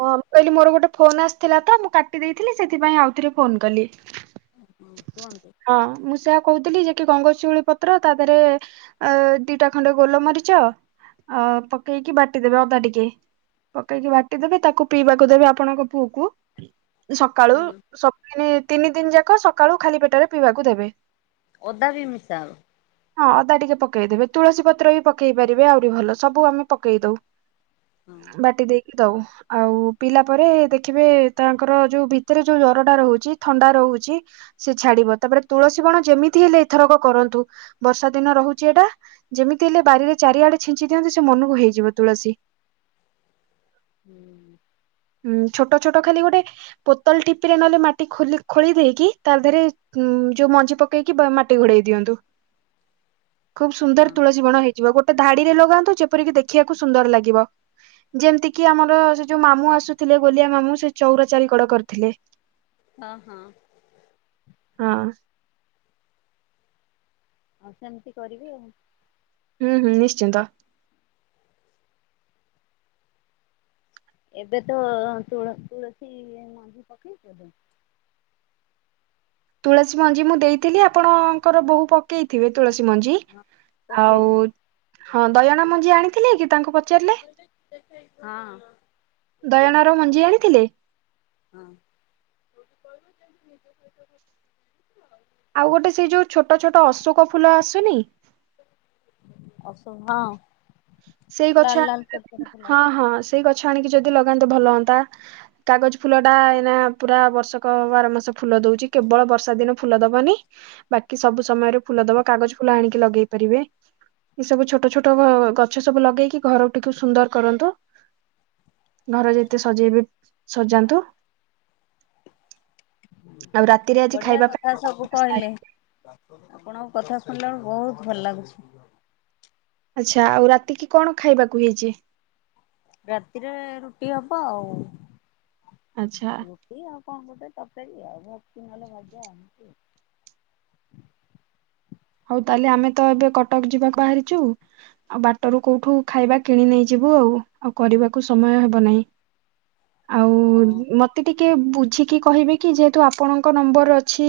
ହଁ ମୁଁ କହିଲି ମୋର ଗୋଟେ ଫୋନ୍ ଆସିଥିଲା ତ ମୁଁ କାଟି ଦେଇଥିଲି ସେଥିପାଇଁ ଆଉ ଥରେ ଫୋନ୍ କଲି। ହୁଁ କୁହନ୍ ହଁ ମୁଁ ସେୟା କୋହୁଥିଲି ଯେ କି ଗଙ୍ଗଶିଉଳି ପତ୍ର ତା ଧେରେ ଏ ଦିଟା ଖଣ୍ଡେ ଗୋଲ ମରି ଚ ଅ ପକେଇକି ବାଟି ଦେବେ ଅଦା ଟିକେ। ପକେଇକି ବାଟି ଦେବେ ତାକୁ ପିଇବାକୁ ଦେବେ ଆପଣଙ୍କ ପୁଅକୁ। ସକାଳୁ ହଁ ସକାଳେ ତିନି ଦିନ ଯାକ ସକାଳୁ ଖାଲି ପେଟରେ ପିଇବାକୁ ଦେବେ। ଅଦା ବି ମିଶା ହବ। ହଁ ଅଦା ଟିକେ ପକେଇଦେବେ ତୁଳସୀ ପତ୍ର ବି ପକେଇ ପାରିବେ ଆହୁରି ଭଲ। ସବୁ ଆମେ ପକେଇ ଦଉ। ହଁ। ବାଟି ଦେଇକି ଦଉ ଆଉ ପିିଇଲା ପରେ ଦେଖିବେ ତାଙ୍କର ଯୋଉ ଭିତରେ ଯୋଉ ଜ ରଟା ରହୁଚି ଥଣ୍ଡା ରହୁଚି ସେ ଛାଡ଼ିବ। ତାପରେ ତୁଳସୀ ବଣ ଯେମିତି ହେଲେ ଏଥରକ କରନ୍ତୁ ବର୍ଷା ଦିନ ରହୁଚି ଏଟା ଯେମିତି ହେଲେ ବାରିରେ ଚାରିଆଡ଼େ ଛିଞ୍ଚି ଦିଅନ୍ତୁ ସେ ମନକୁ ହେଇଯିବ ତୁଳସୀ। ହୁଁ। ଉଁ ଛୋଟ ଛୋଟ ଖାଲି ଗୋଟେ ପୋତଲ ଠିପିରେ ନହେଲେ ମାଟି ଖୋଲି ଖୋଳି ଦେଇକି ତା ଧେରେ ଉଁ ଯୋଉ ମଞ୍ଜି ପକେଇକି ବ ମାଟି ଘୋଡ଼େଇ ଦିଅନ୍ତୁ। ଖୁବ ହଁ ସୁନ୍ଦର ତୁଳସୀବଣ ହେଇ ଯିବ ଗୋଟେ ଧାଡ଼ିରେ ଲଗାନ୍ତୁ ଯେପରି କି ଦେଖିବାକୁ ସୁନ୍ଦର ଲାଗିବ। ଯେମତି କିି ଆମର ସେ ଯୋଉ ମାମୁଁ ଆସୁଥିଲେ ଗୋଲିଆ ମାମୁଁ ସେ ଚୋଉରା ଚାରିିକଡ଼ କରିଥିଲେ। ହଁ ହଁ। ହଁ। ଆଉ ସେମତି କରିବି ଆଉ। ହୁଁ ହୁଁ ନିଶ୍ଚିନ୍ତ। ଏବେ ତ ତୁଳ ତୁଳସୀ ମଞ୍ଜି ପକେଇଚୁ ଏବେ। ତୁଳସୀ ମଞ୍ଜି ମୁଁ ଦେଇଥିଲି ଆପଣଙ୍କର ବୋହୁ ପକେଇଥିବେ। ତୁଳସୀ ମଞ୍ଜି ହଁ ଆଉ ପକେଇଛନ୍ତି ହଁ ଦୟଣା ମଞ୍ଜି ଆଣିଥିଲେ କି ତାଙ୍କୁ ପଚାରିଲେ। ହଁ ଦୟଣାର ମଞ୍ଜି ଆଣିଥିଲେ? ହଁ। ଆଉ ଗୋଟେ ସେଇ ଯୋଉ ଛୋଟ ଛୋଟ ଅଶୋକ ଫୁଲ ଆସୁନି? ଅଶୋକ ହଁ। ସେଇ ଗଛ ଲାଲ ଲାଲ ଆଣିବା ଛୋଟ ଛୋଟ ଦିନ ଫୁଲ ହଁ ହଁ ସେଇ ଗ ଛ ଆଣିକି ଯଦି ଲଗାନ୍ତେ ଭଲ ହନ୍ତା। କାଗଜ ଫୁଲଟା ଏନା ପୁରା ବର୍ଷକ ବାର ମାସ ଫୁଲ ଦୋଉଚି କେବଳ ବର୍ଷା ଦିନ ଫୁଲ ଦବନି ବାକି ସବୁ ସମୟରେ ଫୁଲ ଦବ କାଗଜ ଫୁଲ ଆଣିକି ଲଗେଇ ପାରିବେ। ଏ ଏସବୁ ଛୋଟ ଛୋଟ ଗ ଗଛ ସବୁ ଲଗେଇକି ଘରଟିକୁ ସୁନ୍ଦର କରନ୍ତୁ। ଘରେ ଯେତେ ସଜେଇବେ ସଜାନ୍ତୁ। ଆଉ ରାତିରେ ଆଜି ବଢ଼ିଆ ଖାଇବା କଥା ସବୁ ପାଇଁ କହିଲେ। ଆପଣଙ୍କ କଥା ଶୁଣିଲା ଅଳୁ ବହୁତ ଭଲ ଲାଗୁଛି। ଆଚ୍ଛା ଆଉ ରାତି କିି କଣ ଖାଇବାକୁ ହେଇଚି? ରାତିରେ ରୁଟି ହବ ଆଉ ଆଚ୍ଛା ରୁଟି ଆଉ କଣ ଗୋଟେ ତରକାରୀ ଆଉ ରୁଟି ନହେଲେ ଭଜା ଏମତି। ହଉ ତାହେଲେ ଆମେ ତ ଏବେ କଟକ ଯିବାକୁ ବାହାରିଛୁ ଆଉ ବାଟରୁ କୋଉଠୁ ଖାଇବା କିଣି ନେଇଯି ବୁ ଆଉ ଆଉ କରିବାକୁ ସମୟ ହବ ନାହିଁ ଆଉ ମତେ ଟି ଟିକେ ବୁଝିକି କହିବେ କି ଯେହେତୁ ଆପଣଙ୍କ ନମ୍ବର ଅଛି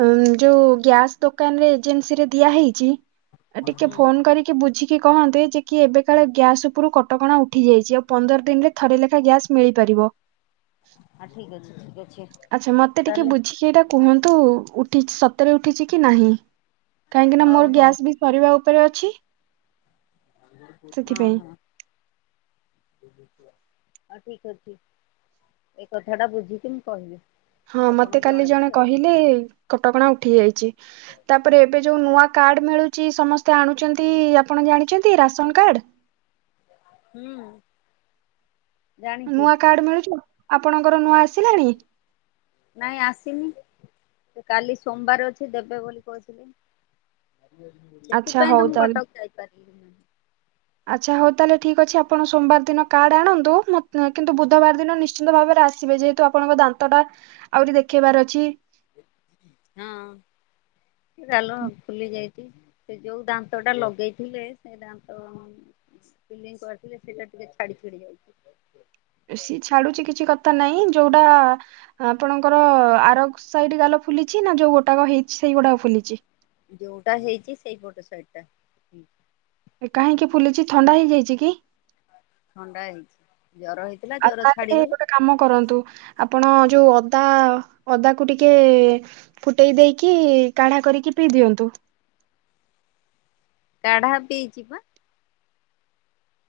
ଅଁ ଯୋଉ ଗ୍ୟାସ୍ ଦୋକାନରେ। ଏଜେନ୍ସୀ ରେ ଦିଆ ହେଇଚି ଆଁ ହଁ ଟିକେ ହୁଁ ଫୋନ କରିକି ବୁଝି କହନ୍ତି ଯେ କି ଏବେ କାଳେ ଗ୍ୟାସ ଉପରୁ କଟକଣା ଉଠି ଯାଇଛି ଆଉ ପନ୍ଦର ଦିନରେ ଥରେ ଲେଖା ଗ୍ୟାସ୍ ମିଳିପାରିବ ବ ହଁ ଠିକ ଅଛି ଠିକ ଅ ଆଚ୍ଛା ମତେ ଟିକେ ବୁଝିକି ଏଇଟା କୁହନ୍ତୁ ଉଠି ସତରେ ଉଠିଛି କି ନାହିଁ। କାହିଁକି ନା ହଉ ମୋର ହଉ ଗ୍ୟାସ ବି ସରିବା ଉପରେ ଅଛି। ହଁ ସେଥିପାଇଁ ହଁ। ହଁ ଠିକ ଅଛି ଏ କଥା ଟା ବୁଝିକି ମୁଁ କହିବି। ହଁ ମତେ ଆପଣଙ୍କୁ କାଲି ଜଣେଇବି ଜଣେ ଆଉ କହିଲେ କଟକଣା ଉଠି ଯାଇଛି, ତାପରେ ଏବେ ଯୋଉ ନୂଆ କା କାର୍ଡ ମିଳୁଛି, ସମସ୍ତେ ଆଣୁଛନ୍ତି, ଆପଣ ଜାଣିଛନ୍ତି ରାସନ କାର୍ଡ଼ ହଁ। ନୂଆ କାର୍ଡ ମିଳୁଛି ଆପଣଙ୍କର ନୂଆ ଆସିଲାଣି। ନାଇଁ ଆସିନି, ସେ କାଲି ସୋମବାର ଅଛି ଦେବେ ବୋଲି କହୁଥିଲି। ଆଚ୍ଛା ସେଥିପାଇଁ ହଉ ତ ମୁଁ ତାହେଲେ କଟକ ଯାଇପାରି ଆଚ୍ଛା ହଉ, ତାହେଲେ ଠିକ ଅଛି ଆପଣ ସୋମବାର ଦିନ କାର୍ଡ ଆଣନ୍ତୁ। କିନ୍ତୁ ବୁଧବାର ଦିନ ନିଶ୍ଚିନ୍ତ ଭାବରେ ଆସିବେ ଯେହେତୁ ଆପଣଙ୍କ ଦାନ୍ତଟା ଆହୁରି ଦେଖେଇବାର ଅଛି। ହଁ। ଗାଲ ଫୁଲି ଯାଇଛି। ସେ ଯୋଉ ଦାନ୍ତଟା ଲଗେଇଥିଲେ ସେ ଦାନ୍ତ ଫିଲିଙ୍ଗ କରିଥିଲେ ସେଇଟା ଟିକେ ଛାଡି ଛାଡି ଯାଉଛି। ସେ ଛାଡୁଛି କିଛି କଥା ନାହିଁ। ଯୋଉଟା ଆପଣଙ୍କର ଆର ସାଇଡ ଗାଲ ଫୁଲିଛି ନା ଯୋଉ ଗୋଟାକ ହେଇଛି ସେଇଗୋଟାକ ଫୁଲିଛି? ଯୋଉଟା ହେଇଛି ସେଇପଟ ସାଇଡ୍ ଟା। ଏ କାହିଁକି ଫୁଲିଛି ଥଣ୍ଡା ହେଇଯାଇଛି କି? ଥଣ୍ଡା ହେଇଛି। ଜର ହେଇଥିଲା ଆଉ ଜର ତାହେଲେ ଛାଡିଗଲା ଗୋଟେ କାମ କରନ୍ତୁ। ଆପଣ ଯୋଉ ଅଦା, ଅଦାକୁ ଟିକେ ଫୁଟେଇ ଦେଇକି କାଢା କରିକି ପିଇଦିଅନ୍ତୁ। କାଢ଼ା ପିଇଛି ପା।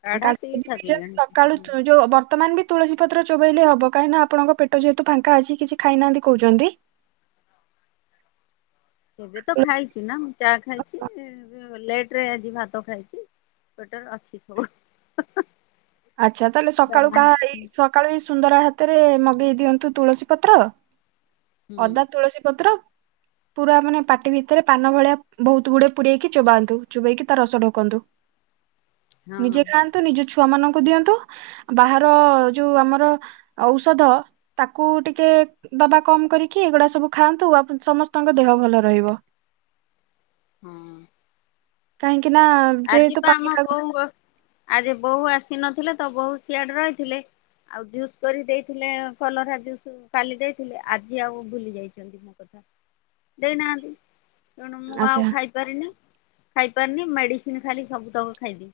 କାଢା ଢ଼ା ପିଇ ଯଦି ପିଇଛନ୍ତି ସାରିଲିଣି। ସକାଳୁ ଯୋଉ ବର୍ତ୍ତମାନ ବି ତୁଳସୀ ପତ୍ର ଚୋବେଇଲେ ହବ, କାହିଁକି ନା ଆପଣଙ୍କ ପେଟ ଯେହେତୁ ଫାଙ୍କା ଅଛି, କିଛି ଖାଇନାହାନ୍ତି କହୁଛନ୍ତି। ଏବେ ତ ତୁଳସୀ- ଖାଇଛି ନା, ମୁଁ ଚା ଖାଇଛି। ଲେଟରେ ଆଜି ଭାତ ଖାଇଛି। ପେଟରେ ଅଛି ସବୁ। ଆଚ୍ଛା ତାହେଲେ ସକାଳୁ ଦାନା କାହା ହୁଁ ସକାଳୁ ଏଇ ସୁନ୍ଦର ସେଇଥିରେ ମଗେଇ ଦିଅନ୍ତୁ ତୁଳସୀ ପତ୍ର, ଅଦା ତୁଳସୀ ପତ୍ର। ପୁରା ମାନେ, ପାଟି ଭିତରେ ପାନ ଭଳିଆ ବହୁତ ଗୁଡେ ପୁରେଇକି ଚୋବାନ୍ତୁ, ଚୋବେଇକି ତା ରସ ଢ଼ୋକନ୍ତୁ। ନିଜେ ହଁ ଖାଆନ୍ତୁ ନିଜ ଛୁଆ ମାନଙ୍କୁ ଦିଅନ୍ତୁ ବାହାର ଯୋଉ ଆମର ଔଷଧ ତାକୁ ଟିକେ ଦବା କମ କରିକି ଏଗୁଡା ସବୁ ଖାଆନ୍ତୁ, ଆପ ସମସ୍ତଙ୍କ ଦେହ ଭଲ ରହିବ। ହଁ। କାହିଁକି ନା ଆଜି ଯେହେତୁ ପା ପାଣି ଆମ ପାଗ ବୋଉ ଆଜି ବୋଉ ଆସି ନଥିଲେ ତ ବୋଉ ସିଆଡେ ରହିଥିଲେ। ଆଉ ଜୁସ୍ କରି ଦେଇଥିଲେ କଲରା ଜୁସ୍ କାଲି ଦେଇଥିଲେ ଆଜି ଆଉ ଭୁଲି ଯାଇଛନ୍ତି ମୋ କଥା ଦେଇ ନାହାନ୍ତି। ତେଣୁ ମୁଁ ଆଉ ଆଚ୍ଛା ଖାଇପାରିନି, ଖାଇପାରିନି ମେଡିସିନ ଖାଲି ସବୁ ତକ ଖାଇଦେଇଛି।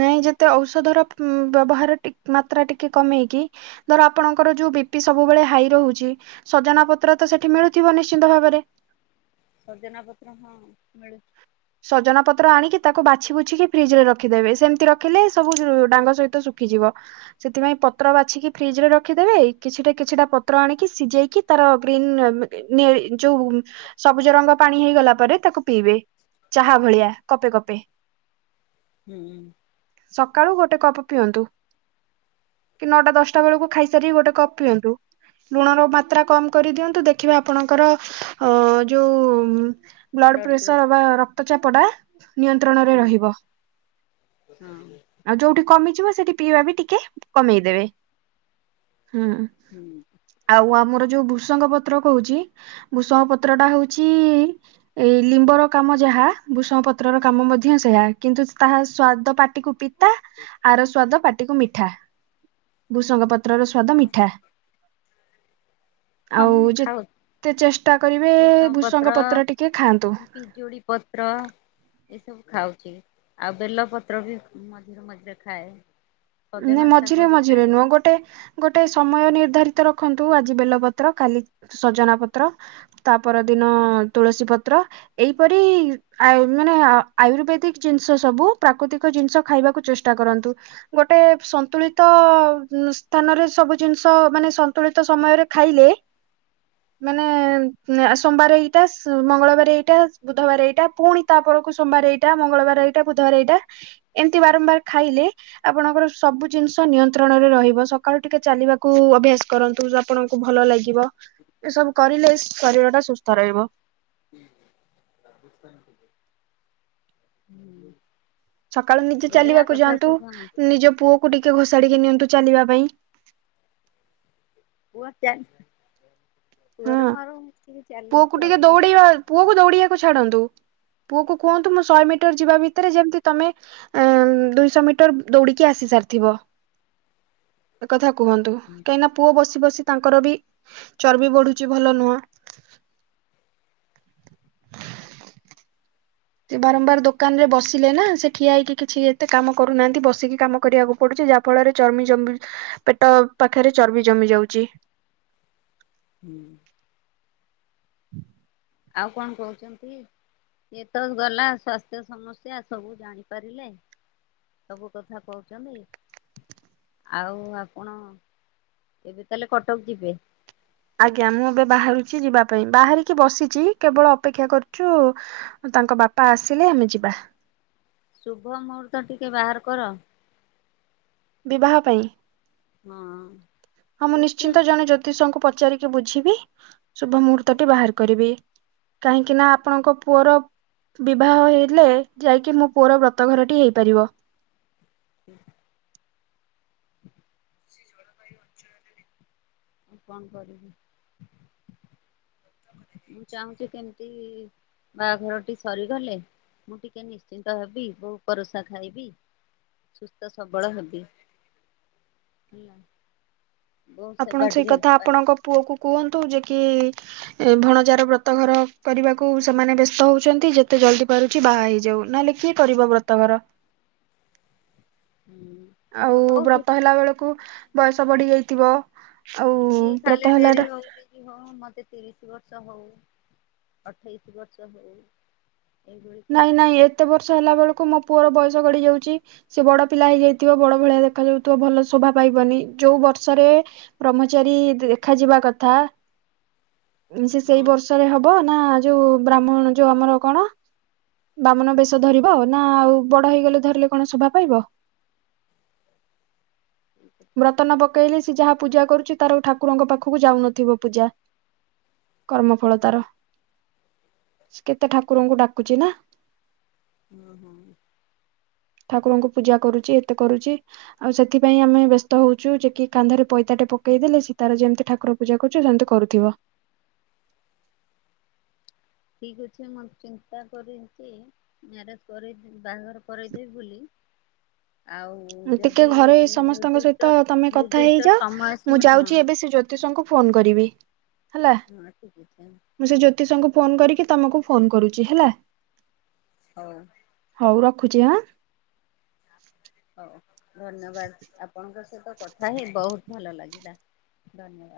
ନାଇଁ ଯେତେ ଔଷଧ ର ଉଁ ବ୍ୟବହାର ଟି ମାତ୍ରା ଟିକେ କମେଇକି ଧର ଆପଣଙ୍କର ଯଉ ବି ପି ସବୁବେଳେ ହାଇ ରହୁଚି ସଜନା ପତ୍ର ତ ସେଠି ମିଳୁଥିବ ନିଶ୍ଚିନ୍ତ ଭାବରେ। ସଜନା ପତ୍ର ହଁ। ସଜନା ପତ୍ର ଆଣକି ତାକୁ ବାଛି ବୁଛିି କି ଫ୍ରିଜରେ ରଖିଦେବେ, ସେମିତି ରଖିଲେ ସବୁ ଡାଙ୍ଗ ସହିତ ଶୁଖିଯିବ ସେଥିପାଇଁ। ପତ୍ର ବାଛିକି ଫ୍ରିଜରେ ରଖିଦେବେ, କିଛିଟା କିଛିଟା ପତ୍ର ଆଣିକି ସିଝେଇକି ତାର ଗ୍ରୀନ୍ ଉଁ ନେ ଯୋଉ ସବୁଜ ରଙ୍ଗ ପାଣି ହେଇଗଲା, ପରେ ତାକୁ ପିଇବେ। ଚାହା ଭଳିଆ କପେ କପେ। ହୁଁ। ସକାଳୁ ଗୋଟେ କପ ପିଅନ୍ତୁ। କି ନଅଟା ଦଶଟା ବେଳକୁ ଖାଇସାରି ଗୋଟେ କପ୍ ପିଅନ୍ତୁ। ଲୁଣ ର ମାତ୍ରା କମ କରି ଦିଅନ୍ତୁ ଦେଖିବା ଆପଣଙ୍କର ଅ ଯୋଉଁ ବ୍ଲଡ ପ୍ରେସର ବା ରକ୍ତ ଚାପଟା ନିୟନ୍ତ୍ରଣରେ ରହିବ। ଆଉ ଯୋଉଠି କମିଯିବ ସେଠି ପିଇବା ବି ଟି କେ କମେଇ ଦେବେ ହୁଁ ହଁ ଆଉ ଆମର ଯୋଉ ବୁ ଭୃସଙ୍ଗ ପତ୍ର କହୁଛି ଭୃସଙ୍ଗ ପତ୍ରଟା ହଉଛି ଏ ଲିମ୍ବର କାମ ଯାହା ଭୂସଙ୍ଗ ପତ୍ରର କାମ ମଧ୍ୟ ସେୟା କିନ୍ତୁ ତାହା ସ୍ଵାଦ ପାଟିକୁ ପି ତା ଆର ସ୍ଵାଦ ପାଟିକୁ ମିଠା ଭୁସଙ୍ଗ ପତ୍ରର ସ୍ଵାଦ ହଁ। ମିଠା। ହଁ ଆଉ ମୁଁ ଖାଉଛି ଯେତେ ଚେଷ୍ଟା କରିବେ ଭୂଷଙ୍ଗ ପତ୍ର ଟିକେ ଖାଆନ୍ତୁ। ପିଜୁଳି ପତ୍ର। ଏସବୁ ଖାଉଛି ଆଉ ବେଲପତ୍ର ବି ମଝିରେ ମଝିରେ ଖାଏ। ନା ସଜନା ମଝିରେ ଶାଗ ବି ମଝିରେ ଖାଏ ନୁହଁ ଗୋଟେ ଗୋଟେ ସମୟ ନିର୍ଦ୍ଧାରି ତ ରଖନ୍ତୁ ଆଜି ବେଲପତ୍ର କାଲି ସଜନା ପତ୍ର ତାପର ଦିନ ଅ ତୁଳସୀ ପତ୍ର। ଏପରି ଅ ମାନେ ଆ ଆୟୁର୍ବେଦିକ ଜିନିଷ ସବୁ ପ୍ରାକୃତିକ ଜିନିଷ ଖାଇବାକୁ କୁ ଚେଷ୍ଟା କରନ୍ତୁ। ଗୋଟେ ସନ୍ତୁଳିତ ମ ସ୍ଥାନରେ ସବୁ ଜିନିଷ ମାନେ ସନ୍ତୁଳିତ ସମୟରେ ଖାଇଲେ। [inaudible] ମାନେ ଉମ ସୋମବାର ଏଇଟା ମଙ୍ଗଳବାର ଏଇଟା ବୁଧବାର ଏଇଟା ପୁଣି ତାପରେ ସୋମବାର ଏଇଟା ମଙ୍ଗଳବାର ଏଇଟା ବୁଧବାର ଏଇଟା ଏମିତି ବାରମ୍ବାର ଖାଇଲେ। ଆପଣଙ୍କର ସବୁ ଜିନିଷ ନିୟନ୍ତ୍ରଣରେ ରହିବ ସକାଳୁ ଟିକେ ଚାଲିବାକୁ ଅଭ୍ୟାସ କରନ୍ତୁ ଆପଣଙ୍କୁ ଭଲ ଲାଗିବ ଏ ସବୁ କରିଲେ ଶରୀର ଟା ସୁସ୍ଥ ରହିବ। [inaudible] ସକାଳୁ ନିଜେ ବଢିଆ ଚାଲିବାକୁ କଥା ଯାଆନ୍ତୁ ସବୁ ନିଜ ପୁଅକୁ ଟିକେ ଘୋଷାଡିକି ନିଅନ୍ତୁ ଚାଲିବା ପାଇଁ [unintelligible] ହଁ ପୁଅର ମୋର ମିଶିକି ଚାଲୁଛୁ ପୁଅକୁ ଆଉ ଟିକେ ଏଇ ଦୌଡେଇବା ପାଖାପାଖି ପୁଅକୁ ଦୌଡିବାକୁ ଛାଡନ୍ତୁ। ପୁଅ କୁ କୁହନ୍ତୁ ମୁଁ ଶହେ ମିଟର ଯିବା ଭିତରେ ଯେମିତି ତମେ ଉମ ଦୁଇଶହ ମିଟର ଦୌଡିକି ଆସି ସା ଥିବ ଏକଥା କୁହନ୍ତୁ କାହିଁକିନା ପୁଅ ବସି ବସି ତାଙ୍କର ବି ଚର୍ବି ବଢୁ ଭଲ ନୁହଁ। ସେ ବାରମ୍ବାର ଦୋକାନରେ ବସ ଥିଲେ ନା ସେ ଠିଆ ହେଇକି କିଛି ଏତେ କାମ କରୁନାହାନ୍ତି ବସିକି କାମ କରିବାକୁ ପଡୁଛି ଯାହା ଫଳରେ ଚର୍ମି ଜ ପେଟ ପାଖରେ ଚର୍ବି ଜମି ଯାଉଛି। ହଁ। [inaudible] ଆଉ କଣ କହୁଛନ୍ତି? ଏ ତ ଗଲା ସ୍ୱାସ୍ଥ୍ୟ ସମସ୍ୟା ସବୁ ଜାଣିପାରିଲେ। ସବୁ କଥା କହୁଛନ୍ତି। ଆଉ ଆପଣ ଏବେ ତାହେଲେ କଟକ ଯିବେ। ଆଜ୍ଞା ମୁଁ ଏବେ ବାହାରୁଛି ଯିବା ପାଇଁ ବାହାରିକି ବସିଛି କେବଳ ଅପେକ୍ଷା କରୁଛୁ। ତାଙ୍କ ବାପା ଆସିଲେ ଆମେ ଯିବା। ଶୁଭ ମୁହୂର୍ତ୍ତ ଟିକେ ବାହାର କର। ବିବାହ ପାଇଁ ହଁ ହଁ ମୁଁ ନିଶ୍ଚିନ୍ତ ରିସେଣ୍ଟ ଜଣେ ଜ୍ୟୋତିଷଙ୍କୁ ପ ପଚାରିକି ବୁଝିବି ଶୁଭ ମୁହୂର୍ତ୍ତ ଟି ବାହାର କରିବି। କାହିଁକି ନା ଆପଣଙ୍କ ପୁଅର ବିବାହ ହେଲେ ଯାଇକି ମୋ ପୁଅର ବ୍ରତ ଘରଟି ହେଇପାରିବ। [inaudible] [inaudible] [inaudible] ମୁଁ କଣ କରିବି? [inaudible] ମୁଁ ଚାହୁଁଛି କେମିତି ବାହାଘରଟି ସରିଗଲେ ମୁଁ ଟିକେ ନିଶ୍ଚିନ୍ତ ହେବି ବହୁ ପରସା ଖାଇବି। ସୁସ୍ଥ ସବଳ ହେବି। ବୋଉ ଆପଣ ସେବା ସେଇ ଟିକେ କଥା ପାଇବି ଆପଣଙ୍କ ପୁଅକୁ କୁହନ୍ତୁ ଯେ କି ଭଣଜାର ବ୍ରତ ଘର କରିବାକୁ ସେମାନେ ବ୍ୟସ୍ତ ହଉଛନ୍ତି ଯେତେ ଜଲଦି ପାରୁଛି ବାହା ହେଇଯାଉ ନହେଲେ କିଏ କରିବ ବ୍ରତଘର? ହୁଁ ମୁଁ ଆଉ ତ ବ୍ରତ କହୁଥିଲି ହେଲା ବେଳକୁ ବୟସ ବଢି ଯାଇଥିବ। ଆଉ ସିଏ ବ୍ରତ ଖାଲି ହେଲାଟା ଡେରି ହଉ କି ହଉ ମତେ ତିରିଶ ଶ ବର୍ଷ ହଉ ଅଠେଇଶି ବର୍ଷ ହଉ ଏଇଭଳି ନାଇଁ କହୁଛି ନାଇଁ ଏତେ ବର୍ଷ ହେଲା ବେଳକୁ ମୋ ପୁଅର ବୟସ ଗଡିି ଯାଉଛି ସେ ବଡ ପିଲା ହେଇଯାଇଥିବ ବଡ ଭଳିଆ ଦେଖାଯାଉଥିବ ଭଲ ଶୋଭା ପାଇବନି ଯୋଉ ବର୍ଷରେ ବ୍ରହ୍ମଚାରୀ ଦେଖାଯିବା କଥା ସେ ସେଇ ହଁ। ବର୍ଷରେ ହବ ନା ଯୋଉ ବ୍ରାହ୍ମଣ ଯୋଉ ଆମର କଣ ବାମନ ବେଶ ଧରିବ ନା ଆଉ ବଡ ହେଇଗଲେ ଧରିଲେ କଣ ଶୋଭା ପାଇବ। ବ୍ରତନ ପକେଇଲେ ସେ ଯାହା ପୂଜା କରୁଛି ତାର ଠାକୁରଙ୍କ ପାଖକୁ ଯାଉନଥିବ ପୂଜା କର୍ମଫଳତାର କେତେ ଠାକୁରଙ୍କୁ ଡା କକୁୁଛି ନା। ହୁଁ ହୁଁ, ଠାକୁରଙ୍କୁ ପୂଜା କରୁଛି ଏତେ କରୁଛି ଆଉ ସେଥିପାଇଁ ଆମେ ବ୍ୟସ୍ତ ହଉଛୁ ଯେ କି କାନ୍ଧରେ ପଇତାଟେ ପକ ପକେଇଦେଲେ ସ ତାର ଯେମତି ଠାକୁର ପୂଜା କରୁଚି ସେମିତି କରୁଥିବ। ଠିକ ଅଛି ମୁଁ ଚିନ୍ତା କରିଛି ମ୍ୟାରେଜ କରେଇଦି ବାହାଘର କରେଇଦେବି ବୋଲି। ଆଉ ଟିକେ ଯଦି ଘରେ ସମସ୍ତଙ୍କ ସହିତ ନିର୍ଦ୍ଦିଷ୍ଟ ତମେ କଥା ନିର୍ଦ୍ଦିଷ୍ଟ ହେଇଯାଅ ସମୟ ମୁଁ ସୀମା ହଁ ଯାଉଛି ଏବେ ସେ ଜ୍ୟୋତିଷଙ୍କୁ ଫଫୋନ କରିବି ହେଲା ହଁ ଠିକ୍ ଅଛି ମୁ ସେ ଜୋତିଶଙ୍କୁ ଫୋନ କରିକି ତମକୁ ଫୋନ କରୁଛି ହେଲା। ହଉ, ହଉ ରଖୁଛି ହଆଁ ହଉ ଧନ୍ୟବାଦ ଆପଣଙ୍କ ସହିତ କଥା ହିଁ ବହୁତ ଭଲ ଲାଗିଲା ଧନ୍ୟବାଦ।